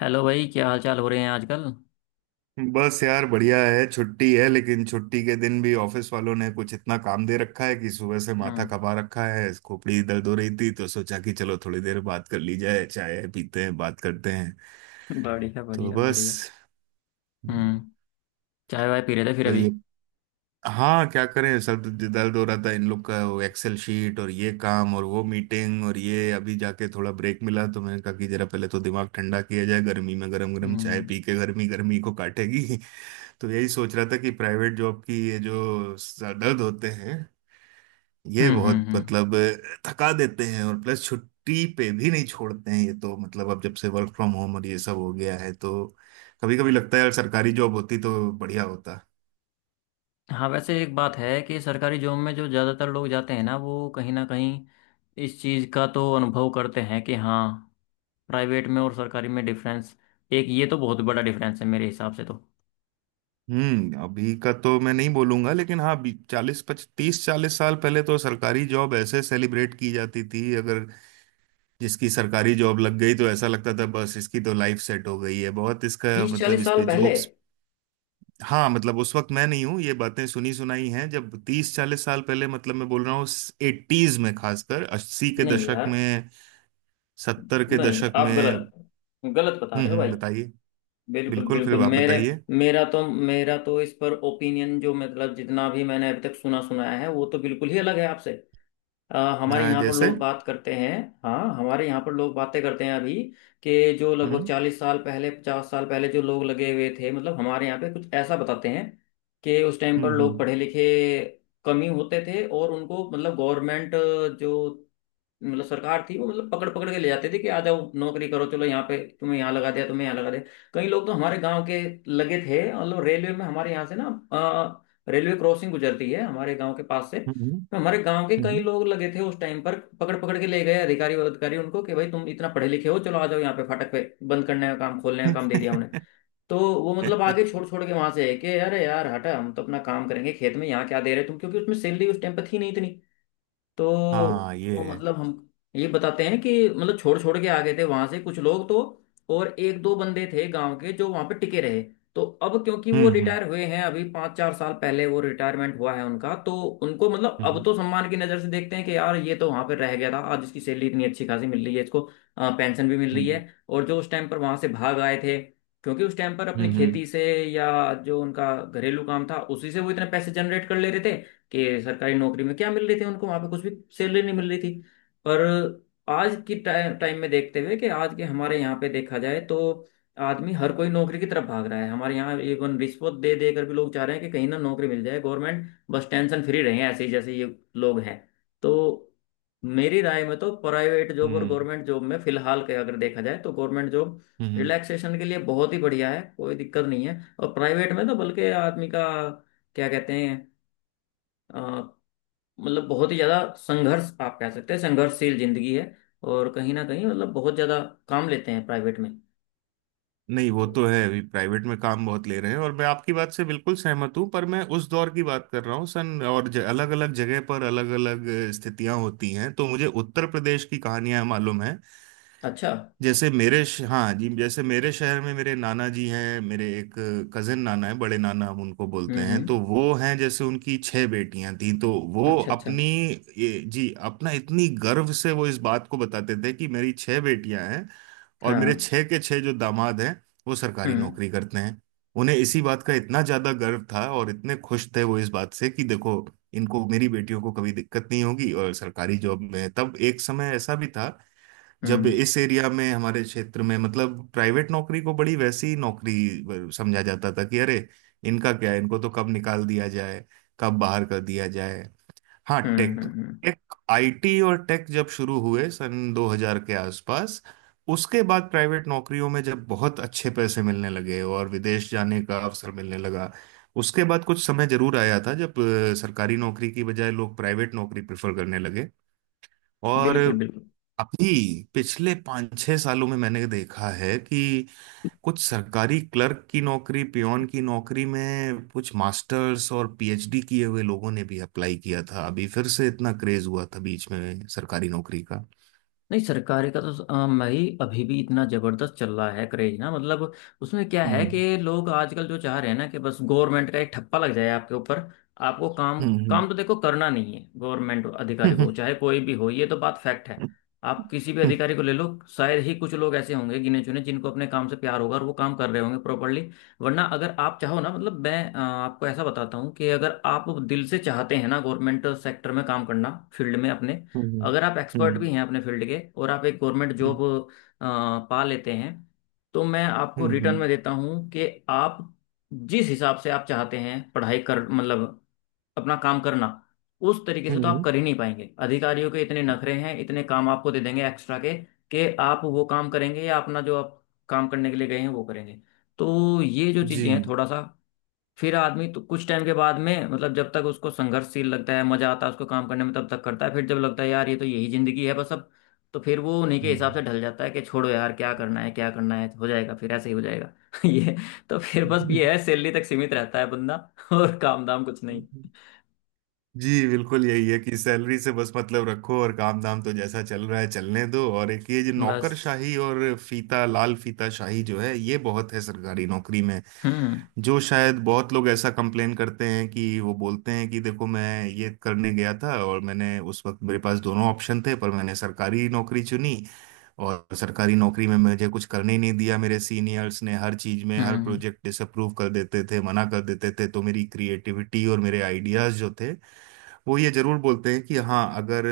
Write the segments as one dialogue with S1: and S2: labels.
S1: Hello भाई, क्या हाल चाल हो रहे हैं आजकल?
S2: बस यार, बढ़िया है। छुट्टी है, लेकिन छुट्टी के दिन भी ऑफिस वालों ने कुछ इतना काम दे रखा है कि सुबह से माथा
S1: हम्म।
S2: खपा रखा है। खोपड़ी दर्द हो रही थी तो सोचा कि चलो थोड़ी देर बात कर ली जाए, चाय पीते हैं, बात करते हैं।
S1: बढ़िया,
S2: तो
S1: बढ़िया, बढ़िया।
S2: बस,
S1: हम्म। चाय वाय पी रहे थे फिर
S2: तो
S1: अभी?
S2: ये, हाँ क्या करें सब। दर्द हो रहा था, इन लोग का वो एक्सेल शीट और ये काम और वो मीटिंग, और ये अभी जाके थोड़ा ब्रेक मिला तो मैंने कहा कि जरा पहले तो दिमाग ठंडा किया जाए। गर्मी में गरम गरम
S1: हम्म,
S2: चाय पी के गर्मी गर्मी को काटेगी। तो यही सोच रहा था कि प्राइवेट जॉब की ये जो सर दर्द होते हैं, ये
S1: हम्म,
S2: बहुत,
S1: हम्म, हम्म।
S2: मतलब, थका देते हैं। और प्लस छुट्टी पे भी नहीं छोड़ते हैं ये, तो मतलब अब जब से वर्क फ्रॉम होम और ये सब हो गया है तो कभी कभी लगता है यार सरकारी जॉब होती तो बढ़िया होता।
S1: हाँ, वैसे एक बात है कि सरकारी जॉब में जो ज़्यादातर लोग जाते हैं ना, वो कहीं ना कहीं इस चीज़ का तो अनुभव करते हैं कि हाँ, प्राइवेट में और सरकारी में डिफरेंस। एक ये तो बहुत बड़ा डिफरेंस है मेरे हिसाब से तो।
S2: हम्म। अभी का तो मैं नहीं बोलूंगा, लेकिन हाँ, चालीस पच तीस चालीस साल पहले तो सरकारी जॉब ऐसे सेलिब्रेट की जाती थी। अगर जिसकी सरकारी जॉब लग गई तो ऐसा लगता था बस इसकी तो लाइफ सेट हो गई है, बहुत इसका
S1: तीस
S2: मतलब
S1: चालीस
S2: इस पे
S1: साल पहले।
S2: जोक्स। हाँ मतलब उस वक्त मैं नहीं हूँ, ये बातें सुनी सुनाई हैं, जब 30-40 साल पहले, मतलब मैं बोल रहा हूँ एटीज में, खासकर अस्सी के
S1: नहीं
S2: दशक
S1: यार।
S2: में, सत्तर के
S1: नहीं,
S2: दशक
S1: आप
S2: में।
S1: गलत, गलत बता रहे हो
S2: हम्म,
S1: भाई।
S2: बताइए।
S1: बिल्कुल
S2: बिल्कुल,
S1: बिल्कुल।
S2: फिर आप
S1: मेरे
S2: बताइए।
S1: मेरा तो इस पर ओपिनियन, जो मतलब जितना भी मैंने अभी तक सुना सुनाया है, वो तो बिल्कुल ही अलग है आपसे। हमारे
S2: हाँ,
S1: यहाँ पर
S2: जैसे।
S1: लोग बात करते हैं। हाँ, हमारे यहाँ पर लोग बातें करते हैं अभी कि जो लगभग
S2: हम्म
S1: चालीस साल पहले, पचास साल पहले जो लोग लगे हुए थे, मतलब हमारे यहाँ पे कुछ ऐसा बताते हैं कि उस टाइम पर
S2: हम्म
S1: लोग
S2: हम्म
S1: पढ़े लिखे कम ही होते थे, और उनको मतलब गवर्नमेंट, जो मतलब सरकार थी, वो मतलब पकड़ पकड़ के ले जाते थे कि आ जाओ नौकरी करो, चलो यहाँ पे, तुम्हें यहाँ लगा दिया, तुम्हें यहाँ लगा दिया। कई लोग तो हमारे गांव के लगे थे, मतलब रेलवे में। हमारे यहाँ से ना, अ, रेलवे क्रॉसिंग गुजरती है हमारे गांव के पास से।
S2: हम्म
S1: तो हमारे गांव के कई
S2: हम्म,
S1: लोग लगे थे उस टाइम पर, पकड़ पकड़ के ले गए अधिकारी, और अधिकारी उनको कि भाई तुम इतना पढ़े लिखे हो, चलो आ जाओ यहाँ पे फाटक पे बंद करने का काम, खोलने का काम दे दिया उन्हें। तो वो मतलब
S2: हम्म।
S1: आगे छोड़ छोड़ के वहां से है कि अरे यार हटा, हम तो अपना काम करेंगे खेत में, यहाँ क्या दे रहे तुम, क्योंकि उसमें सैलरी उस टाइम पर थी नहीं इतनी। तो
S2: हाँ ये
S1: वो
S2: है।
S1: मतलब हम ये बताते हैं कि मतलब छोड़ छोड़ के आ गए थे वहां से कुछ लोग तो, और एक दो बंदे थे गांव के जो वहां पे टिके रहे। तो अब क्योंकि वो
S2: हम्म हम्म
S1: रिटायर हुए हैं अभी, पाँच चार साल पहले वो रिटायरमेंट हुआ है उनका, तो उनको मतलब अब
S2: हम्म
S1: तो सम्मान की नजर से देखते हैं कि यार ये तो वहां पे रह गया था, आज इसकी सैलरी इतनी अच्छी खासी मिल रही है इसको, पेंशन भी मिल रही
S2: हम्म
S1: है। और जो उस टाइम पर वहां से भाग आए थे, क्योंकि उस टाइम पर
S2: हम्म
S1: अपनी
S2: हम्म
S1: खेती से या जो उनका घरेलू काम था उसी से वो इतने पैसे जनरेट कर ले रहे थे कि सरकारी नौकरी में क्या मिल रही थी उनको, वहां पे कुछ भी सैलरी नहीं मिल रही थी। पर आज की टाइम टाइम में देखते हुए कि आज के हमारे यहाँ पे देखा जाए, तो आदमी, हर कोई नौकरी की तरफ भाग रहा है हमारे यहाँ, इवन रिश्वत दे दे कर भी लोग चाह रहे हैं कि कहीं ना नौकरी मिल जाए गवर्नमेंट, बस टेंशन फ्री रहे ऐसे ही जैसे ये लोग हैं। तो मेरी राय में तो प्राइवेट जॉब और
S2: हम्म,
S1: गवर्नमेंट जॉब में फिलहाल के अगर देखा जाए, तो गवर्नमेंट जॉब
S2: हम्म।
S1: रिलैक्सेशन के लिए बहुत ही बढ़िया है, कोई दिक्कत नहीं है। और प्राइवेट में तो बल्कि आदमी का क्या कहते हैं, अ, मतलब बहुत ही ज्यादा संघर्ष, आप कह सकते हैं संघर्षशील जिंदगी है, और कहीं ना कहीं मतलब बहुत ज्यादा काम लेते हैं प्राइवेट में।
S2: नहीं, वो
S1: तो
S2: तो है, अभी प्राइवेट में काम बहुत ले रहे हैं, और मैं आपकी बात से बिल्कुल सहमत हूँ, पर मैं उस दौर की बात कर रहा हूँ। अलग अलग जगह पर अलग अलग स्थितियां होती हैं, तो मुझे उत्तर प्रदेश की कहानियां मालूम है।
S1: अच्छा।
S2: जैसे हाँ जी, जैसे मेरे शहर में मेरे नाना जी हैं, मेरे एक कजिन नाना है, बड़े नाना हम उनको बोलते
S1: हम्म,
S2: हैं।
S1: हम्म।
S2: तो वो हैं, जैसे उनकी छह बेटियां थीं, तो वो
S1: अच्छा, अच्छा,
S2: अपनी जी, अपना इतनी गर्व से वो इस बात को बताते थे कि मेरी छह बेटियां हैं और मेरे
S1: हाँ।
S2: छह के छह जो दामाद हैं वो सरकारी
S1: हम्म,
S2: नौकरी करते हैं। उन्हें इसी बात का इतना ज्यादा गर्व था और इतने खुश थे वो इस बात से कि देखो, इनको, मेरी बेटियों को, कभी दिक्कत नहीं होगी। और सरकारी जॉब में तब एक समय ऐसा भी था जब
S1: हम्म,
S2: इस एरिया में, हमारे क्षेत्र में, मतलब प्राइवेट नौकरी को बड़ी वैसी नौकरी समझा जाता था कि अरे इनका क्या है, इनको तो कब निकाल दिया जाए, कब बाहर कर दिया जाए। हाँ,
S1: हम्म,
S2: टेक
S1: हम्म, हम्म।
S2: टेक आईटी और टेक जब शुरू हुए सन 2000 के आसपास, उसके बाद प्राइवेट नौकरियों में जब बहुत अच्छे पैसे मिलने लगे और विदेश जाने का अवसर मिलने लगा, उसके बाद कुछ समय जरूर आया था जब सरकारी नौकरी की बजाय लोग प्राइवेट नौकरी प्रेफर करने लगे। और
S1: बिल्कुल, बिल्कुल।
S2: अभी पिछले 5-6 सालों में मैंने देखा है कि कुछ सरकारी क्लर्क की नौकरी, पियोन की नौकरी में कुछ मास्टर्स और पीएचडी किए हुए लोगों ने भी अप्लाई किया था। अभी फिर से इतना क्रेज हुआ था बीच में सरकारी नौकरी का।
S1: नहीं, सरकारी का तो भाई अभी भी इतना जबरदस्त चल रहा है क्रेज ना। मतलब उसमें क्या है
S2: हम्म
S1: कि लोग आजकल जो चाह रहे हैं ना कि बस गवर्नमेंट का एक ठप्पा लग जाए आपके ऊपर, आपको काम
S2: हम्म
S1: काम तो देखो करना नहीं है। गवर्नमेंट अधिकारी
S2: हम्म
S1: को, चाहे कोई भी हो, ये तो बात फैक्ट है। आप किसी भी
S2: हम्म
S1: अधिकारी को ले लो, शायद ही कुछ लोग ऐसे होंगे गिने चुने जिनको अपने काम से प्यार होगा और वो काम कर रहे होंगे प्रॉपरली। वरना अगर आप चाहो ना, मतलब मैं आपको ऐसा बताता हूँ कि अगर आप दिल से चाहते हैं ना गवर्नमेंट सेक्टर में काम करना, फील्ड में अपने,
S2: हम्म
S1: अगर आप एक्सपर्ट भी
S2: हम्म
S1: हैं अपने फील्ड के, और आप एक गवर्नमेंट जॉब पा लेते हैं, तो मैं आपको
S2: हम्म
S1: रिटर्न में
S2: हम्म,
S1: देता हूँ कि आप जिस हिसाब से आप चाहते हैं पढ़ाई कर, मतलब अपना काम करना, उस तरीके से तो आप
S2: हम्म,
S1: कर ही नहीं पाएंगे। अधिकारियों के इतने
S2: हम्म,
S1: नखरे हैं, इतने काम आपको दे देंगे एक्स्ट्रा के, कि आप वो काम करेंगे या अपना जो आप काम करने के लिए गए हैं वो करेंगे। तो ये जो चीज़ें हैं
S2: जी।
S1: थोड़ा सा, फिर आदमी तो कुछ टाइम के बाद में, मतलब जब तक उसको संघर्षशील लगता है, मजा आता है उसको काम करने में, तब तक करता है। फिर जब लगता है यार ये तो यही जिंदगी है बस, अब तो फिर वो उन्हीं के हिसाब से ढल जाता है कि छोड़ो यार क्या करना है, क्या करना है, हो जाएगा, फिर ऐसे ही हो जाएगा। ये, तो फिर बस
S2: हम्म,
S1: ये है, सैलरी तक सीमित रहता है बंदा। और काम दाम कुछ नहीं,
S2: जी, बिल्कुल यही है कि सैलरी से बस मतलब रखो और काम धाम तो जैसा चल रहा है चलने दो। और एक ये जो
S1: बस।
S2: नौकरशाही और फीता, लाल फीता शाही जो है, ये बहुत है सरकारी नौकरी में,
S1: हम्म,
S2: जो शायद बहुत लोग ऐसा कंप्लेन करते हैं कि वो बोलते हैं कि देखो, मैं ये करने गया था और मैंने, उस वक्त मेरे पास दोनों ऑप्शन थे, पर मैंने सरकारी नौकरी चुनी, और सरकारी नौकरी में मुझे कुछ करने ही नहीं दिया। मेरे सीनियर्स ने हर चीज में,
S1: हम्म,
S2: हर प्रोजेक्ट डिसअप्रूव कर देते थे, मना कर देते थे, तो मेरी क्रिएटिविटी और मेरे आइडियाज जो थे वो, ये जरूर बोलते हैं कि हाँ, अगर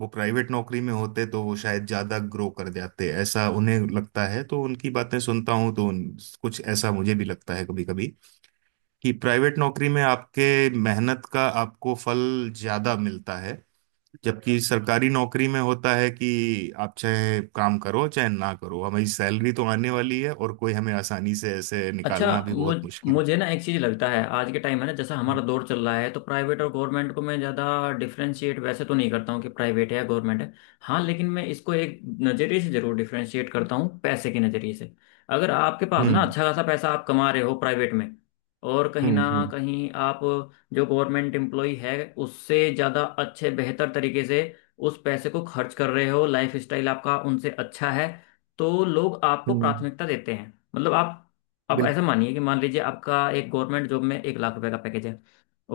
S2: वो प्राइवेट नौकरी में होते तो वो शायद ज्यादा ग्रो कर जाते, ऐसा उन्हें लगता है। तो उनकी बातें सुनता हूँ तो कुछ ऐसा मुझे भी लगता है कभी कभी कि प्राइवेट नौकरी में आपके मेहनत का आपको फल ज्यादा मिलता है। जबकि सरकारी नौकरी में होता है कि आप चाहे काम करो चाहे ना करो हमारी सैलरी तो आने वाली है, और कोई हमें आसानी से ऐसे
S1: अच्छा
S2: निकालना भी
S1: मुझ
S2: बहुत मुश्किल है।
S1: मुझे ना एक चीज़ लगता है, आज के टाइम है ना, जैसा हमारा दौर चल रहा है, तो प्राइवेट और गवर्नमेंट को मैं ज़्यादा डिफरेंशिएट वैसे तो नहीं करता हूँ कि प्राइवेट है या गवर्नमेंट है। हाँ, लेकिन मैं इसको एक नज़रिए से ज़रूर डिफरेंशिएट करता हूँ, पैसे के नज़रिए से। अगर आपके पास ना
S2: हम्म
S1: अच्छा खासा पैसा आप कमा रहे हो प्राइवेट में, और कहीं
S2: हम्म
S1: ना
S2: हम्म
S1: कहीं आप जो गवर्नमेंट एम्प्लॉय है उससे ज़्यादा अच्छे बेहतर तरीके से उस पैसे को खर्च कर रहे हो, लाइफ स्टाइल आपका उनसे अच्छा है, तो लोग आपको
S2: हम्म।
S1: प्राथमिकता देते हैं। मतलब आप, अब
S2: बिल्कुल।
S1: ऐसा मानिए कि मान लीजिए आपका एक गवर्नमेंट जॉब में एक लाख रुपए का पैकेज है,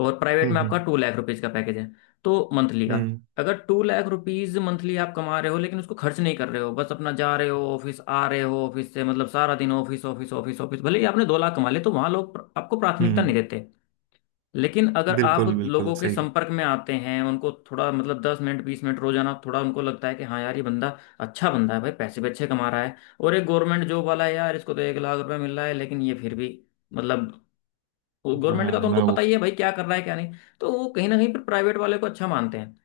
S1: और प्राइवेट
S2: हम्म
S1: में आपका
S2: हम्म
S1: टू लाख रुपीज का पैकेज है। तो मंथली का,
S2: हम्म
S1: अगर टू लाख रुपीज मंथली आप कमा रहे हो, लेकिन उसको खर्च नहीं कर रहे हो, बस अपना जा रहे हो ऑफिस, आ रहे हो ऑफिस से, मतलब सारा दिन ऑफिस ऑफिस ऑफिस ऑफिस, भले ही आपने दो लाख कमा ले, तो वहां लोग आपको प्राथमिकता नहीं
S2: हम्म।
S1: देते। लेकिन अगर आप
S2: बिल्कुल बिल्कुल
S1: लोगों के
S2: सही।
S1: संपर्क में आते हैं, उनको थोड़ा मतलब दस मिनट बीस मिनट रोजाना, थोड़ा उनको लगता है कि हाँ यार ये बंदा अच्छा बंदा है भाई, पैसे भी अच्छे कमा रहा है, और एक गवर्नमेंट जॉब वाला है यार, इसको तो एक लाख रुपए मिल रहा है, लेकिन ये फिर भी, मतलब गवर्नमेंट का
S2: हाँ
S1: तो उनको
S2: ना वो।
S1: पता ही है भाई क्या कर रहा है क्या नहीं। तो वो कहीं ना कहीं पर प्राइवेट वाले को अच्छा मानते हैं।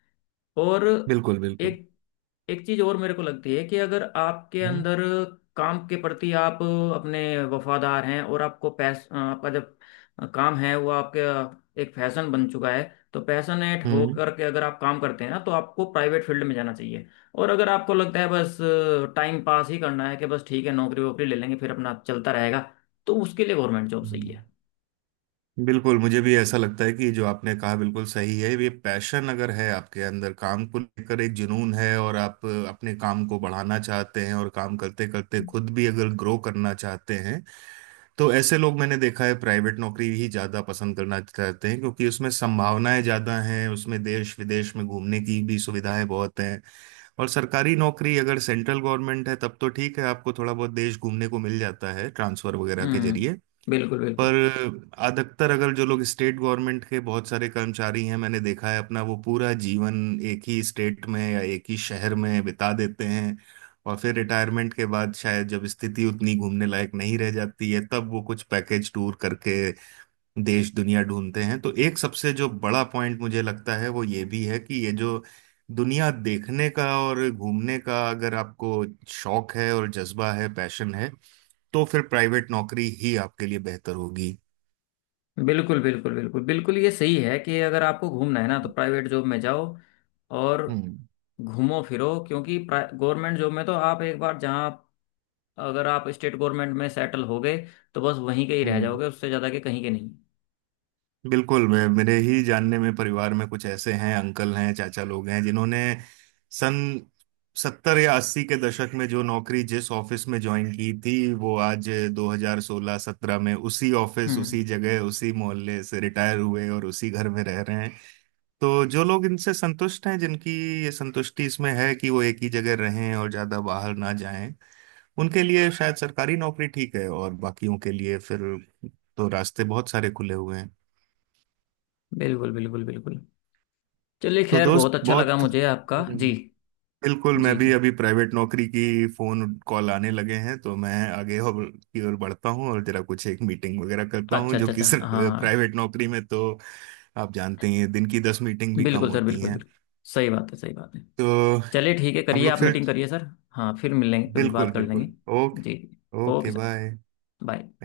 S1: और
S2: बिल्कुल बिल्कुल।
S1: एक एक चीज और मेरे को लगती है कि अगर आपके
S2: हम्म
S1: अंदर काम के प्रति आप अपने वफादार हैं, और आपको पैस, आपका जब काम है वो आपके एक फैशन बन चुका है, तो पैशनेट
S2: हम्म
S1: होकर के अगर आप काम करते हैं ना, तो आपको प्राइवेट फील्ड में जाना चाहिए। और अगर आपको लगता है बस टाइम पास ही करना है, कि बस ठीक है नौकरी वोकरी ले लेंगे फिर अपना चलता रहेगा, तो उसके लिए गवर्नमेंट जॉब सही है।
S2: हम्म। बिल्कुल, मुझे भी ऐसा लगता है कि जो आपने कहा बिल्कुल सही है। ये पैशन अगर है आपके अंदर, काम को लेकर एक जुनून है, और आप अपने काम को बढ़ाना चाहते हैं और काम करते करते खुद भी अगर ग्रो करना चाहते हैं, तो ऐसे लोग मैंने देखा है प्राइवेट नौकरी ही ज़्यादा पसंद करना चाहते हैं, क्योंकि उसमें संभावनाएं ज़्यादा हैं, उसमें देश विदेश में घूमने की भी सुविधाएं बहुत हैं। और सरकारी नौकरी अगर सेंट्रल गवर्नमेंट है तब तो ठीक है, आपको थोड़ा बहुत देश घूमने को मिल जाता है ट्रांसफर वगैरह के जरिए।
S1: हम्म। बिल्कुल, बिल्कुल।
S2: पर अधिकतर, अगर जो लोग स्टेट गवर्नमेंट के बहुत सारे कर्मचारी हैं, मैंने देखा है अपना वो पूरा जीवन एक ही स्टेट में या एक ही शहर में बिता देते हैं, और फिर रिटायरमेंट के बाद शायद जब स्थिति उतनी घूमने लायक नहीं रह जाती है तब वो कुछ पैकेज टूर करके देश दुनिया ढूंढते हैं। तो एक सबसे जो बड़ा पॉइंट मुझे लगता है वो ये भी है कि ये जो दुनिया देखने का और घूमने का, अगर आपको शौक है और जज्बा है, पैशन है, तो फिर प्राइवेट नौकरी ही आपके लिए बेहतर होगी।
S1: बिल्कुल, बिल्कुल, बिल्कुल, बिल्कुल, ये सही है कि अगर आपको घूमना है ना तो
S2: हम्म
S1: प्राइवेट जॉब में जाओ, और
S2: हम्म
S1: घूमो फिरो, क्योंकि गवर्नमेंट जॉब में तो आप एक बार जहाँ, अगर आप स्टेट गवर्नमेंट में सेटल हो गए, तो बस वहीं के ही रह
S2: हम्म।
S1: जाओगे, उससे ज़्यादा के कहीं के नहीं।
S2: बिल्कुल। मैं मेरे ही जानने में, परिवार में कुछ ऐसे हैं, अंकल हैं, चाचा लोग हैं, जिन्होंने सन सत्तर या अस्सी के दशक में जो नौकरी जिस ऑफिस में ज्वाइन की थी वो आज 2016-17 में उसी ऑफिस,
S1: हम्म।
S2: उसी जगह, उसी मोहल्ले से रिटायर हुए और उसी घर में रह रहे हैं। तो जो लोग इनसे संतुष्ट हैं, जिनकी ये संतुष्टि इसमें है कि वो एक ही जगह रहें और ज्यादा बाहर ना जाएं, उनके लिए शायद सरकारी नौकरी ठीक है, और बाकियों के लिए फिर तो रास्ते बहुत सारे खुले हुए हैं।
S1: बिल्कुल, बिल्कुल, बिल्कुल। चलिए
S2: तो
S1: खैर,
S2: दोस्त
S1: बहुत अच्छा लगा
S2: बहुत,
S1: मुझे आपका। जी
S2: बिल्कुल, मैं
S1: जी।
S2: भी
S1: जी,
S2: अभी प्राइवेट नौकरी की फोन कॉल आने लगे हैं, तो मैं आगे और की ओर बढ़ता हूँ और जरा कुछ एक मीटिंग वगैरह करता हूँ,
S1: अच्छा,
S2: जो
S1: अच्छा,
S2: कि
S1: अच्छा,
S2: सर,
S1: हाँ।
S2: प्राइवेट नौकरी में तो आप जानते ही हैं दिन की 10 मीटिंग भी कम
S1: बिल्कुल सर,
S2: होती
S1: बिल्कुल,
S2: हैं।
S1: बिल्कुल। सही बात है, सही बात है।
S2: तो
S1: चलिए ठीक है,
S2: हम
S1: करिए
S2: लोग
S1: आप,
S2: फिर,
S1: मीटिंग करिए सर। हाँ, फिर मिल लेंगे, कभी बात
S2: बिल्कुल
S1: कर लेंगे।
S2: बिल्कुल।
S1: जी जी।
S2: Okay.
S1: Okay
S2: okay
S1: sir.
S2: Bye.
S1: Bye.